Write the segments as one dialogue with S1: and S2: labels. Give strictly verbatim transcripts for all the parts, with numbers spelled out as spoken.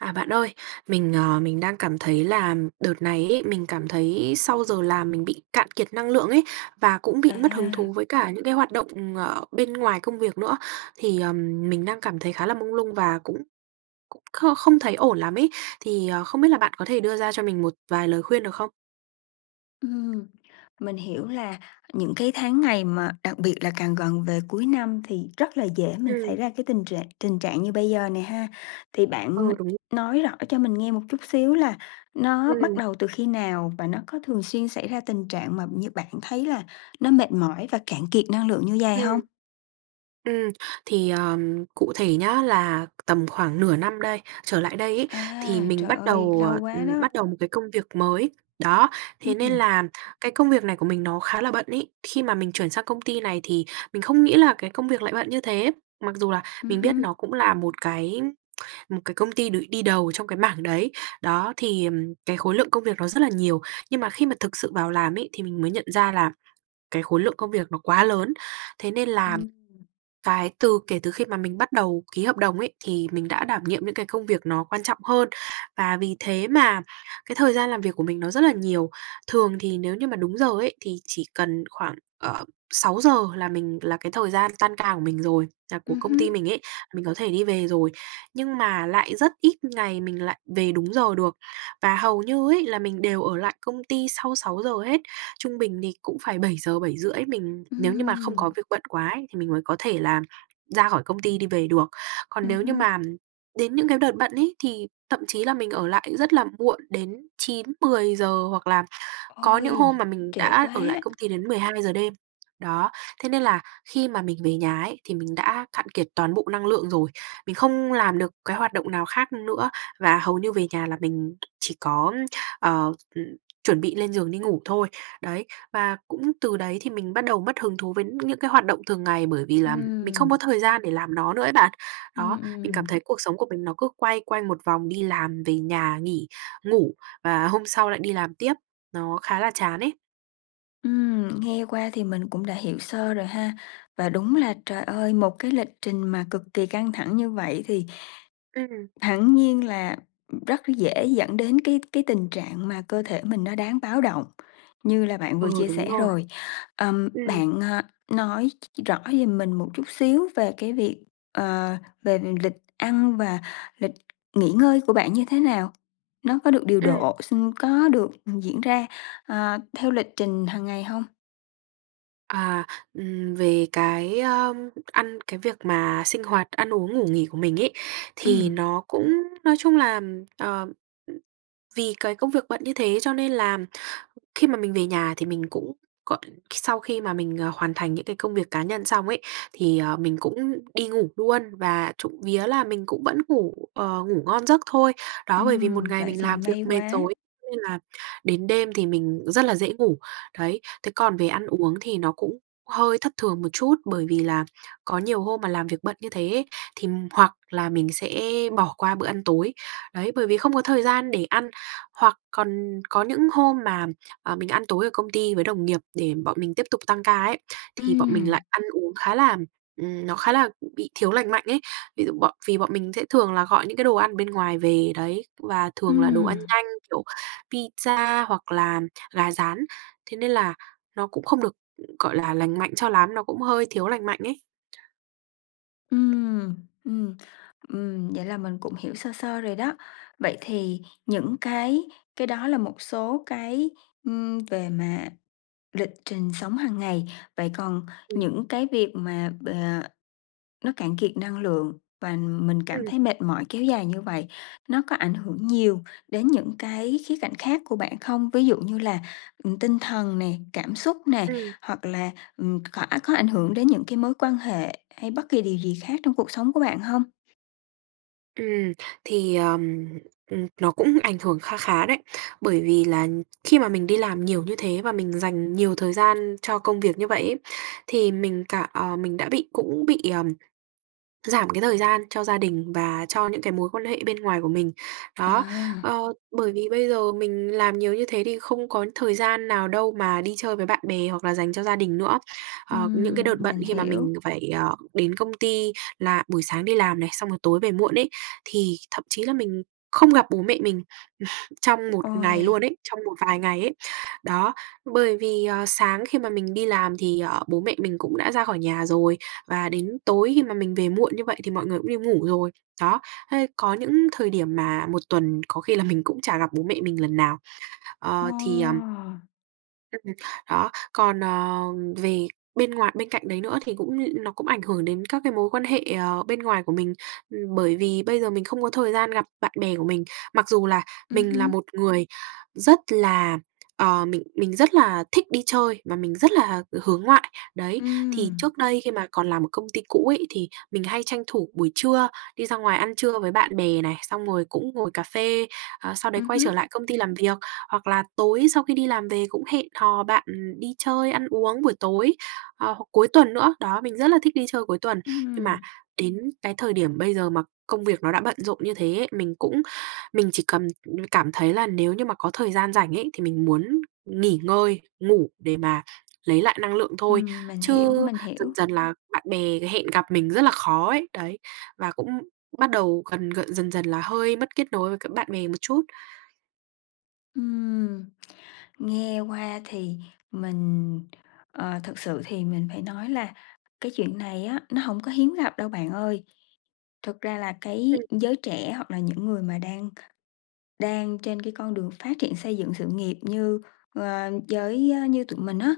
S1: À, bạn ơi. Mình, ờ, mình đang cảm thấy là đợt này ấy, mình cảm thấy sau giờ làm mình bị cạn kiệt năng lượng ấy và cũng bị mất hứng thú
S2: À!
S1: với cả những cái hoạt động, ờ, bên ngoài công việc nữa. Thì, ờm, mình đang cảm thấy khá là mông lung và cũng cũng kh không thấy ổn lắm ấy. Thì, ờ, không biết là bạn có thể đưa ra cho mình một vài lời khuyên được không?
S2: Ừm, mình hiểu là những cái tháng ngày mà đặc biệt là càng gần về cuối năm thì rất là dễ mình
S1: Ừm.
S2: xảy ra cái tình trạng tình trạng như bây giờ nè ha, thì bạn n
S1: Ừ, đúng.
S2: nói rõ cho mình nghe một chút xíu là nó bắt
S1: Ừm.
S2: đầu từ khi nào và nó có thường xuyên xảy ra tình trạng mà như bạn thấy là nó mệt mỏi và cạn kiệt năng lượng như vầy hông?
S1: Ừm. Ừm, thì, ờm, cụ thể nhá là tầm khoảng nửa năm đây trở lại đây ấy thì
S2: A,
S1: mình
S2: trời
S1: bắt
S2: ơi,
S1: đầu,
S2: lâu
S1: ờ,
S2: quá
S1: ừm,
S2: đó.
S1: bắt đầu một cái công việc mới. Đó, thế nên
S2: Ừm.
S1: là cái công việc này của mình nó khá là bận ấy. Khi mà mình chuyển sang công ty này thì mình không nghĩ là cái công việc lại bận như thế, mặc dù là
S2: Ừm
S1: mình biết
S2: hưm.
S1: nó cũng là một cái một cái công ty được đi đầu trong cái mảng đấy. Đó, thì, ừm, cái khối lượng công việc nó rất là nhiều, nhưng mà khi mà thực sự vào làm ấy thì mình mới nhận ra là cái khối lượng công việc nó quá lớn. Thế nên làm
S2: Ừm.
S1: cái từ kể từ khi mà mình bắt đầu ký hợp đồng ấy thì mình đã đảm nhiệm những cái công việc nó quan trọng hơn, và vì thế mà cái thời gian làm việc của mình nó rất là nhiều. Thường thì nếu như mà đúng giờ ấy thì chỉ cần khoảng, ờ, sáu giờ là mình là cái thời gian tan ca của mình rồi, là của
S2: Ừm
S1: công ty
S2: hưm.
S1: mình ấy, mình có thể đi về rồi, nhưng mà lại rất ít ngày mình lại về đúng giờ được. Và hầu như ấy là mình đều lại công ty sau sáu giờ hết, trung bình thì cũng phải bảy giờ, bảy rưỡi mình nếu như mà không
S2: Ừm.
S1: có việc bận quá ấy thì mình mới có thể là ra khỏi công ty đi về được. Còn
S2: Ừm
S1: nếu như
S2: hưm.
S1: màn đến những cái đợt bận ấy thì thậm chí là mình ở lại rất là muộn đến chín mười giờ hoặc là có những
S2: Ôi.
S1: hôm mà mình
S2: Trễ
S1: đã ở lại
S2: quá!
S1: công ty đến mười hai giờ đêm. Đó, thế nên là khi mà mình về nhà ấy thì mình đã cạn kiệt toàn bộ năng lượng rồi, mình không làm được cái hoạt động nào khác nữa và hầu như về nhà là mình chỉ có, ờ, ừm, chuẩn bị lên giường đi ngủ thôi. Đấy và cũng từ đấy thì mình bắt đầu mất hứng thú với những cái hoạt động thường ngày bởi vì là mình không có
S2: Ừm.
S1: thời gian để làm nó nữa ấy bạn.
S2: Ừm,
S1: Đó, mình cảm
S2: ừm.
S1: thấy cuộc sống của mình nó cứ quay quanh một vòng đi làm, về nhà, nghỉ, ngủ và hôm sau lại đi làm tiếp, nó khá là chán ấy.
S2: Ừm, nghe qua thì mình cũng đã hiểu sơ rồi ha. Và đúng là trời ơi, một cái lịch trình mà cực kì căng thẳng như vậy thì
S1: Ừm.
S2: hẳn nhiên là rất dễ dẫn đến cái cái tình trạng mà cơ thể mình nó đáng báo động như là bạn vừa
S1: Ừ,
S2: chia
S1: đúng
S2: sẻ
S1: rồi.
S2: rồi. Ờm,
S1: Ừm.
S2: bạn, à, nói ch rõ giùm mình một chút xíu về cái việc, ờ, về lịch ăn và lịch nghỉ ngơi của bạn như thế nào? Nó có được điều
S1: Ừm.
S2: độ, sinh có được diễn ra, ờ, theo lịch trình hằng ngày hông?
S1: À, ừm, về cái, ờ, ăn cái việc mà sinh hoạt, ăn uống ngủ nghỉ của mình ấy, thì
S2: Ừm.
S1: nó cũng nói chung là, ờ, ừ, vì cái công việc bận như thế cho nên là khi mà mình về nhà thì mình cũng gọi sau khi mà mình, ờ, hoàn thành những cái công việc cá nhân xong ấy, thì, ờ, mình cũng đi ngủ luôn và trộm vía là mình cũng vẫn ngủ, ờ, ngủ ngon giấc thôi. Đó, bởi vì một
S2: Ừm,
S1: ngày
S2: vậy
S1: mình
S2: thì
S1: làm việc
S2: may
S1: mệt
S2: quá.
S1: rồi ấy, nên là đến đêm thì mình rất là dễ ngủ. Đấy, thế còn về ăn uống thì nó cũng hơi thất thường một chút, bởi vì là có nhiều hôm mà làm việc bận như thế ấy, thì hoặc là mình sẽ bỏ qua bữa ăn tối, đấy, bởi vì không có thời gian để ăn. Hoặc còn có những hôm mà, ờ, mình ăn tối ở công ty với đồng nghiệp để bọn mình tiếp tục tăng ca ấy, thì bọn mình lại
S2: Ừm.
S1: ăn uống khá là, ừm, nó khá là b bị thiếu lành mạnh ấy. Ví dụ bọn vì bọn mình sẽ thường là gọi những cái đồ ăn ở bên ngoài về đấy, và thường là đồ ăn
S2: Ừm.
S1: nhanh kiểu pizza hoặc là gà rán, thế nên là nó cũng không được, gọi là, lành mạnh cho lắm, nó cũng hơi thiếu lành mạnh ấy.
S2: Ừm. Ừm. Ừm, vậy là mình cũng hiểu sơ sơ rồi đó. Vậy thì những cái cái đó là một số cái, ừm, về mà lịch trình sống hằng ngày. Vậy còn
S1: Ừm.
S2: những cái việc mà bờ nó cạn kiệt năng lượng và mình cảm
S1: Ừm.
S2: thấy mệt mỏi kéo dài như vậy, nó có ảnh hưởng nhiều đến những cái khía cạnh khác của bạn không? Ví dụ như là, ừm, tinh thần nè, cảm xúc nè,
S1: Ừm.
S2: hoặc là, ừm, khỏa có ảnh hưởng đến những cái mối quan hệ hay bất kỳ điều gì khác trong cuộc sống của bạn hông?
S1: Ừm, thì, ờm, ừm, nó cũng ảnh hưởng kha khá đấy, bởi vì là khi mà mình đi làm nhiều như thế và mình dành nhiều thời gian cho công việc như vậy ấy thì mình cả ờ, mình đã bị cũng bị, ờm, giảm cái thời gian cho gia đình và cho những cái mối quan hệ bên ngoài của mình. Đó,
S2: À.
S1: ờ, bởi vì bây giờ mình làm nhiều như thế thì không có thời gian nào đâu mà đi chơi với bạn bè hoặc là dành cho gia đình nữa. Ờ, những cái đợt
S2: Ừm,
S1: bận
S2: mình
S1: khi mà mình
S2: hiểu.
S1: phải, ờ, đến công ty là buổi sáng đi làm này, xong rồi tối về muộn ấy, thì thậm chí là mình không gặp bố mẹ mình trong một ngày luôn
S2: Ôi!
S1: ấy, trong một vài ngày ấy. Đó, bởi vì, à, sáng khi mà mình đi làm thì, ờ, bố mẹ mình cũng đã ra khỏi nhà rồi và đến tối khi mà mình về muộn như vậy thì mọi người cũng đi ngủ rồi. Đó, thế có những thời điểm mà một tuần có khi là mình cũng chả gặp bố mẹ mình lần nào.
S2: Ô.
S1: Ờ, thì, ờm Ừm, đó, còn, ờ, về bên ngoài bên cạnh đấy nữa thì cũng n nó cũng ảnh hưởng đến các cái mối quan hệ, ờ, bên ngoài của mình, ừm, bởi vì bây giờ mình không có thời gian gặp bạn bè của mình, mặc dù là
S2: Ừm
S1: mình là
S2: hưm.
S1: một người rất là, ờ, mình mình rất là thích đi chơi và mình rất là hướng ngoại. Đấy, thì
S2: Ừm.
S1: trước đây khi mà còn làm ở công ty cũ ấy thì mình hay tranh thủ buổi trưa, đi ra ngoài ăn trưa với bạn bè này, xong rồi cũng ngồi cà phê, ờ, sau đấy
S2: Ừm
S1: quay trở
S2: hứm.
S1: lại công ty làm việc, hoặc là tối sau khi đi làm về cũng hẹn hò bạn đi chơi, ăn uống buổi tối, ờ, hoặc cuối tuần nữa, đó, mình rất là thích đi chơi cuối tuần. Nhưng mà
S2: Ừm.
S1: đến cái thời điểm bây giờ mà công việc nó đã bận rộn như thế ấy, mình cũng mình chỉ cầm cảm thấy là nếu như mà có thời gian rảnh ấy thì mình muốn nghỉ ngơi, ngủ để mà lấy lại năng lượng thôi.
S2: Ừm, mình
S1: Chứ
S2: hiểu, mình
S1: dần
S2: hiểu.
S1: dần là bạn bè hẹn gặp mình rất là khó ấy, đấy, và cũng bắt đầu gần g dần dần là hơi mất kết nối với cả bạn bè một chút.
S2: Ừm, nghe qua thì mình, ờ, thực sự thì mình phải nói là cái chuyện này á nó hổng có hiếm gặp đâu bạn ơi, thực ra là cái
S1: Ừm.
S2: giới trẻ hoặc là những người mà đang đang trên cái con đường phát triển xây dựng sự nghiệp như, ơ, với như tụi mình á,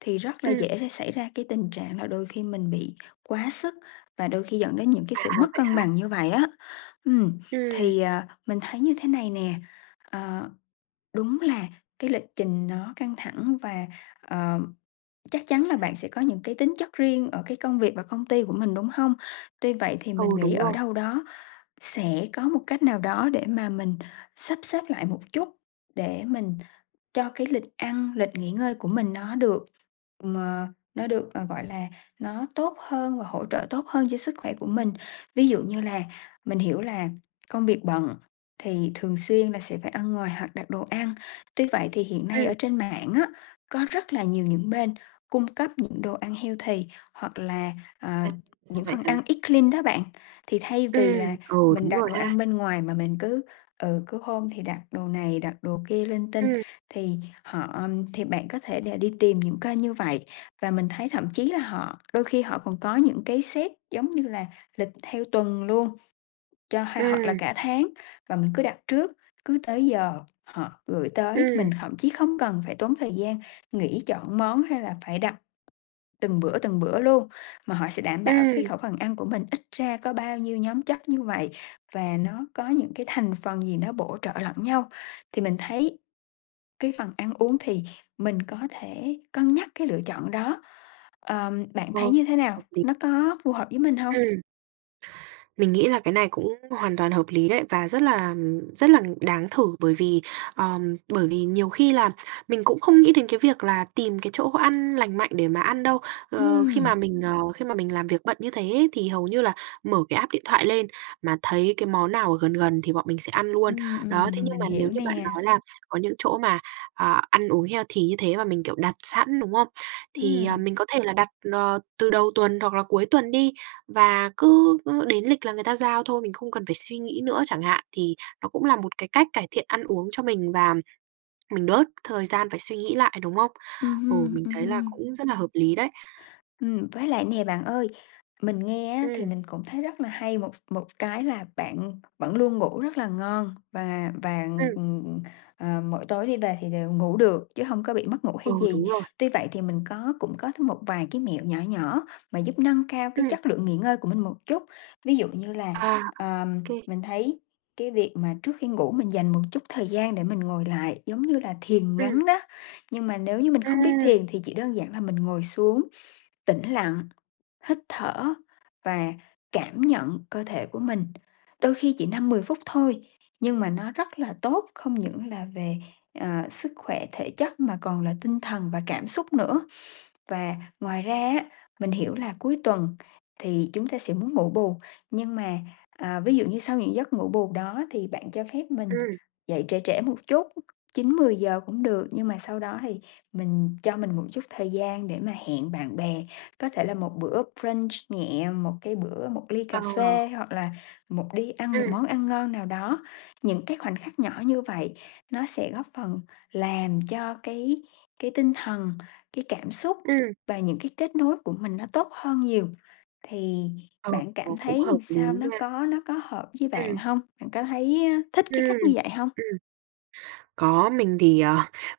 S2: thì rất là
S1: Ừm.
S2: dễ để xảy ra cái tình trạng là đôi khi mình bị quá sức và đôi khi dẫn đến những cái
S1: À,
S2: sự mất
S1: vậy
S2: cân
S1: hả?
S2: bằng như vậy á. Ừm,
S1: Ừm.
S2: thì, ờ, mình thấy như thế này nè, ờ, đúng là cái lịch trình nó căng thẳng và, ờ, chắc chắn là bạn sẽ có những cái tính chất riêng ở cái công việc và công ty của mình, đúng hông? Tuy vậy thì
S1: Ừ,
S2: mình nghĩ
S1: đúng
S2: ở
S1: rồi.
S2: đâu đó sẽ có một cách nào đó để mà mình sắp xếp lại một chút, để mình cho cái lịch ăn, lịch nghỉ ngơi của mình nó được mờ nó được, ờ, gọi là, nó tốt hơn và hỗ trợ tốt hơn cho sức khỏe của mình. Ví dụ như là mình hiểu là công việc bận thì thường xuyên là sẽ phải ăn ngoài hoặc đặt đồ ăn, tuy vậy thì hiện nay ở
S1: Ừm.
S2: trên mạng á, có rất là nhiều những bên cung cấp những đồ ăn healthy hoặc là, ờ,
S1: À, ra
S2: những
S1: vậy
S2: phần
S1: à?
S2: ăn eat clean đó bạn. Thì thay vì là
S1: Ừm, ờ,
S2: mình
S1: đúng
S2: đặt
S1: rồi
S2: đồ ăn
S1: ha.
S2: bên ngoài mà mình cứ ừ, cứ hôm thì đặt đồ này, đặt đồ kia linh tinh,
S1: Ừm.
S2: thì họ thì bạn có thể là đi tìm những kênh như vậy, và mình thấy thậm chí là họ đôi khi họ còn có những cái set, giống như là, lịch theo tuần luôn cho ha hoặc là
S1: Ừm.
S2: cả tháng và mình cứ đặt trước. Cứ tới giờ họ gửi tới,
S1: Ừm.
S2: mình thậm chí không cần phải tốn thời gian nghĩ chọn món hay là phải đặt từng bữa từng bữa luôn, mà họ sẽ đảm bảo cái
S1: Ừm.
S2: khẩu phần ăn của mình ít ra có bao nhiêu nhóm chất như vậy, và nó có những cái thành phần gì nó bổ trợ lẫn nhau. Thì mình thấy cái phần ăn uống thì mình có thể cân nhắc cái lựa chọn đó, ờm, bạn
S1: Ờ,
S2: thấy như thế nào?
S1: hợp lý.
S2: Nó có phù hợp với mình hông?
S1: Ừm. Mình nghĩ là cái này cũng hoàn toàn hợp lý đấy và rất là rất là đáng thử bởi vì, ờm, bởi vì nhiều khi là mình cũng không nghĩ đến cái việc là tìm cái chỗ ăn lành mạnh để mà ăn đâu. Ờ, khi mà
S2: Ừm.
S1: mình, ờ, khi mà mình làm việc bận như thế ấy thì hầu như là mở cái app điện thoại lên mà thấy cái món nào ở gần gần thì bọn mình sẽ ăn luôn.
S2: Ừm,
S1: Đó, thế
S2: ừm,
S1: nhưng mà
S2: mình
S1: nếu
S2: hiểu
S1: như bạn
S2: nè.
S1: nói là có những chỗ mà, ờ, ăn uống healthy như thế mà mình, kiểu, đặt sẵn, đúng không? Thì, à,
S2: Ừm.
S1: mình có thể là đặt, ờ, từ đầu tuần hoặc là cuối tuần đi và cứ cứ đến lịch là người ta giao thôi, mình không cần phải suy nghĩ nữa chẳng hạn thì nó cũng là một cái cách cải thiện ăn uống cho mình và mình bớt thời gian phải suy nghĩ lại, đúng không?
S2: Ừm
S1: Ừ,
S2: hưm,
S1: mình
S2: ừm
S1: thấy là
S2: hưm.
S1: cũng rất là hợp lý đấy.
S2: Ừm, với lại nè bạn ơi, mình nghe á, thì
S1: Ừm.
S2: mình cũng thấy rất là hay một một cái là bạn vẫn luôn ngủ rất là ngon, và và,
S1: Ừm.
S2: ừm, ừm, ờ, mỗi tối đi về thì đều ngủ được chứ hông có bị mất ngủ
S1: Ừ,
S2: hay gì.
S1: đúng rồi.
S2: Tuy vậy thì mình có cũng có thêm một vài cái mẹo nhỏ nhỏ mà giúp nâng cao cái
S1: Ừm.
S2: chất lượng nghỉ ngơi của mình một chút. Ví dụ như là,
S1: À, ô
S2: ờm,
S1: kê.
S2: mình thấy cái việc mà trước khi ngủ mình dành một chút thời gian để mình ngồi lại, giống như là thiền
S1: Ừm.
S2: ngắn đó, nhưng mà nếu như mình không biết
S1: Ừm.
S2: thiền thì chỉ đơn giản là mình ngồi xuống, tĩnh lặng, hít thở và cảm nhận cơ thể của mình. Đôi khi chỉ năm mười phút thôi, nhưng mà nó rất là tốt, không những là về, ờ, sức khỏe thể chất mà còn là tinh thần và cảm xúc nữa. Và ngoài ra á, mình hiểu là cuối tuần thì chúng ta sẽ muốn ngủ bù, nhưng mà, ờ, ví dụ như sau những giấc ngủ bù đó thì bạn cho phép mình
S1: Ừm.
S2: dậy trễ trễ một chút, chín mười giờ cũng được. Nhưng mà sau đó thì mình cho mình một chút thời gian để mà hẹn bạn bè, có thể là một bữa brunch nhẹ, một cái bữa một ly cà
S1: Ờ.
S2: phê hoặc là một đi ăn một
S1: Ừm.
S2: món ăn ngon nào đó. Những cái khoảnh khắc nhỏ như vậy nó sẽ góp phần làm cho cái cái tinh thần, cái cảm xúc
S1: Ừm.
S2: và những cái kết nối của mình nó tốt hơn nhiều thì
S1: Ờ,
S2: bạn cảm
S1: cũng
S2: thấy
S1: hợp
S2: làm
S1: lý
S2: sao nó
S1: nha.
S2: có nó có hợp với bạn
S1: Ừm.
S2: hông? Bạn có thấy, a, thích
S1: Ừm,
S2: cái cách như vậy hông?
S1: ừm, có, mình thì, ờ,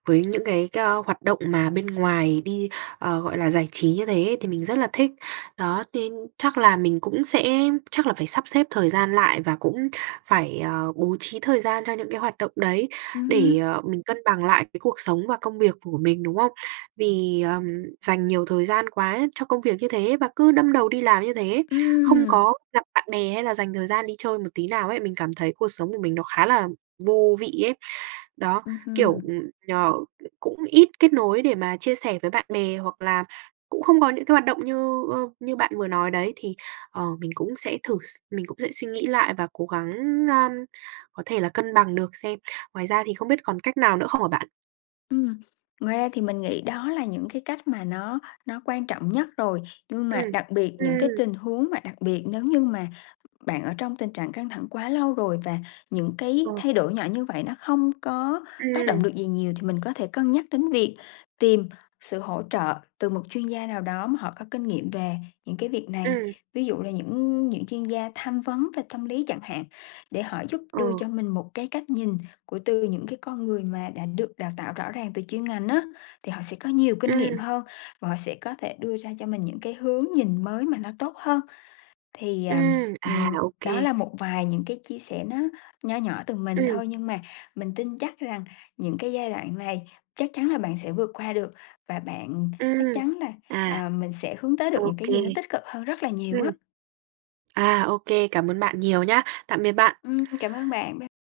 S1: với những cái c hoạt động mà bên ngoài đi, ờ, gọi là, giải trí như thế thì mình rất là thích. Đó, nên chắc là mình cũng sẽ chắc là phải sắp xếp thời gian lại, và cũng phải, ờ, bố trí thời gian cho những cái hoạt động đấy
S2: Ừm
S1: để,
S2: hưm.
S1: ờ, mình cân bằng lại cái cuộc sống và công việc của mình, đúng không? Vì, ờm, dành nhiều thời gian quá cho công việc như thế và cứ đâm đầu đi làm như thế, không
S2: Ừm.
S1: có gặp bạn bè hay là dành thời gian đi chơi một tí nào ấy, mình cảm thấy cuộc sống của mình nó khá là vô vị ấy. Đó,
S2: Ừm
S1: kiểu,
S2: hưm.
S1: ừm, ờ, cũng ít kết nối để mà chia sẻ với bạn bè hoặc là cũng không có những cái hoạt động như, ơ, như bạn vừa nói đấy thì, ờ, mình cũng sẽ thử s mình cũng sẽ suy nghĩ lại và cố gắng, a, có thể là cân bằng được xem. Ngoài ra thì không biết còn cách nào nữa không hả bạn?
S2: Ừm, ngoài ra thì mình nghĩ đó là những cái cách mà nó nó quan trọng nhất rồi, nhưng mà
S1: Ừm,
S2: đặc biệt những cái
S1: ừm.
S2: tình huống mà đặc biệt nếu như mà bạn ở trong tình trạng căng thẳng quá lâu rồi, và những
S1: Ờ.
S2: cái thay đổi nhỏ như vậy nó không có tác động
S1: Ừm.
S2: được gì nhiều thì mình có thể cân nhắc đến việc tìm sự hỗ trợ từ một chuyên gia nào đó mà họ có kinh nghiệm về những cái việc này.
S1: Ừm.
S2: Ví dụ là những những chuyên gia tham vấn về tâm lý chẳng hạn, để họ giúp đưa
S1: Ờ.
S2: cho mình một cái cách nhìn của từ những cái con người mà đã được đào tạo rõ ràng từ chuyên ngành á, thì họ sẽ có nhiều kinh nghiệm
S1: Ừm.
S2: hơn và họ sẽ có thể đưa ra cho mình những cái hướng nhìn mới mà nó tốt hơn. Thì, à,
S1: Ừm, à,
S2: ừm,
S1: ô
S2: đó
S1: kê.
S2: là một vài những cái chia sẻ nó nho nhỏ từ mình
S1: Ừm.
S2: thôi, nhưng mà mình tin chắc rằng những cái giai đoạn này chắc chắn là bạn sẽ vượt qua được và bạn chắc
S1: Ừm,
S2: chắn là,
S1: à,
S2: ờ, mình sẽ hướng tới được
S1: ô
S2: những cái
S1: kê,
S2: gì nó tích cực hơn rất là nhiều
S1: ừm.
S2: á.
S1: À, ô kê, cảm ơn bạn nhiều nhá, tạm biệt bạn.
S2: Ừm, cảm ơn bạn, bye.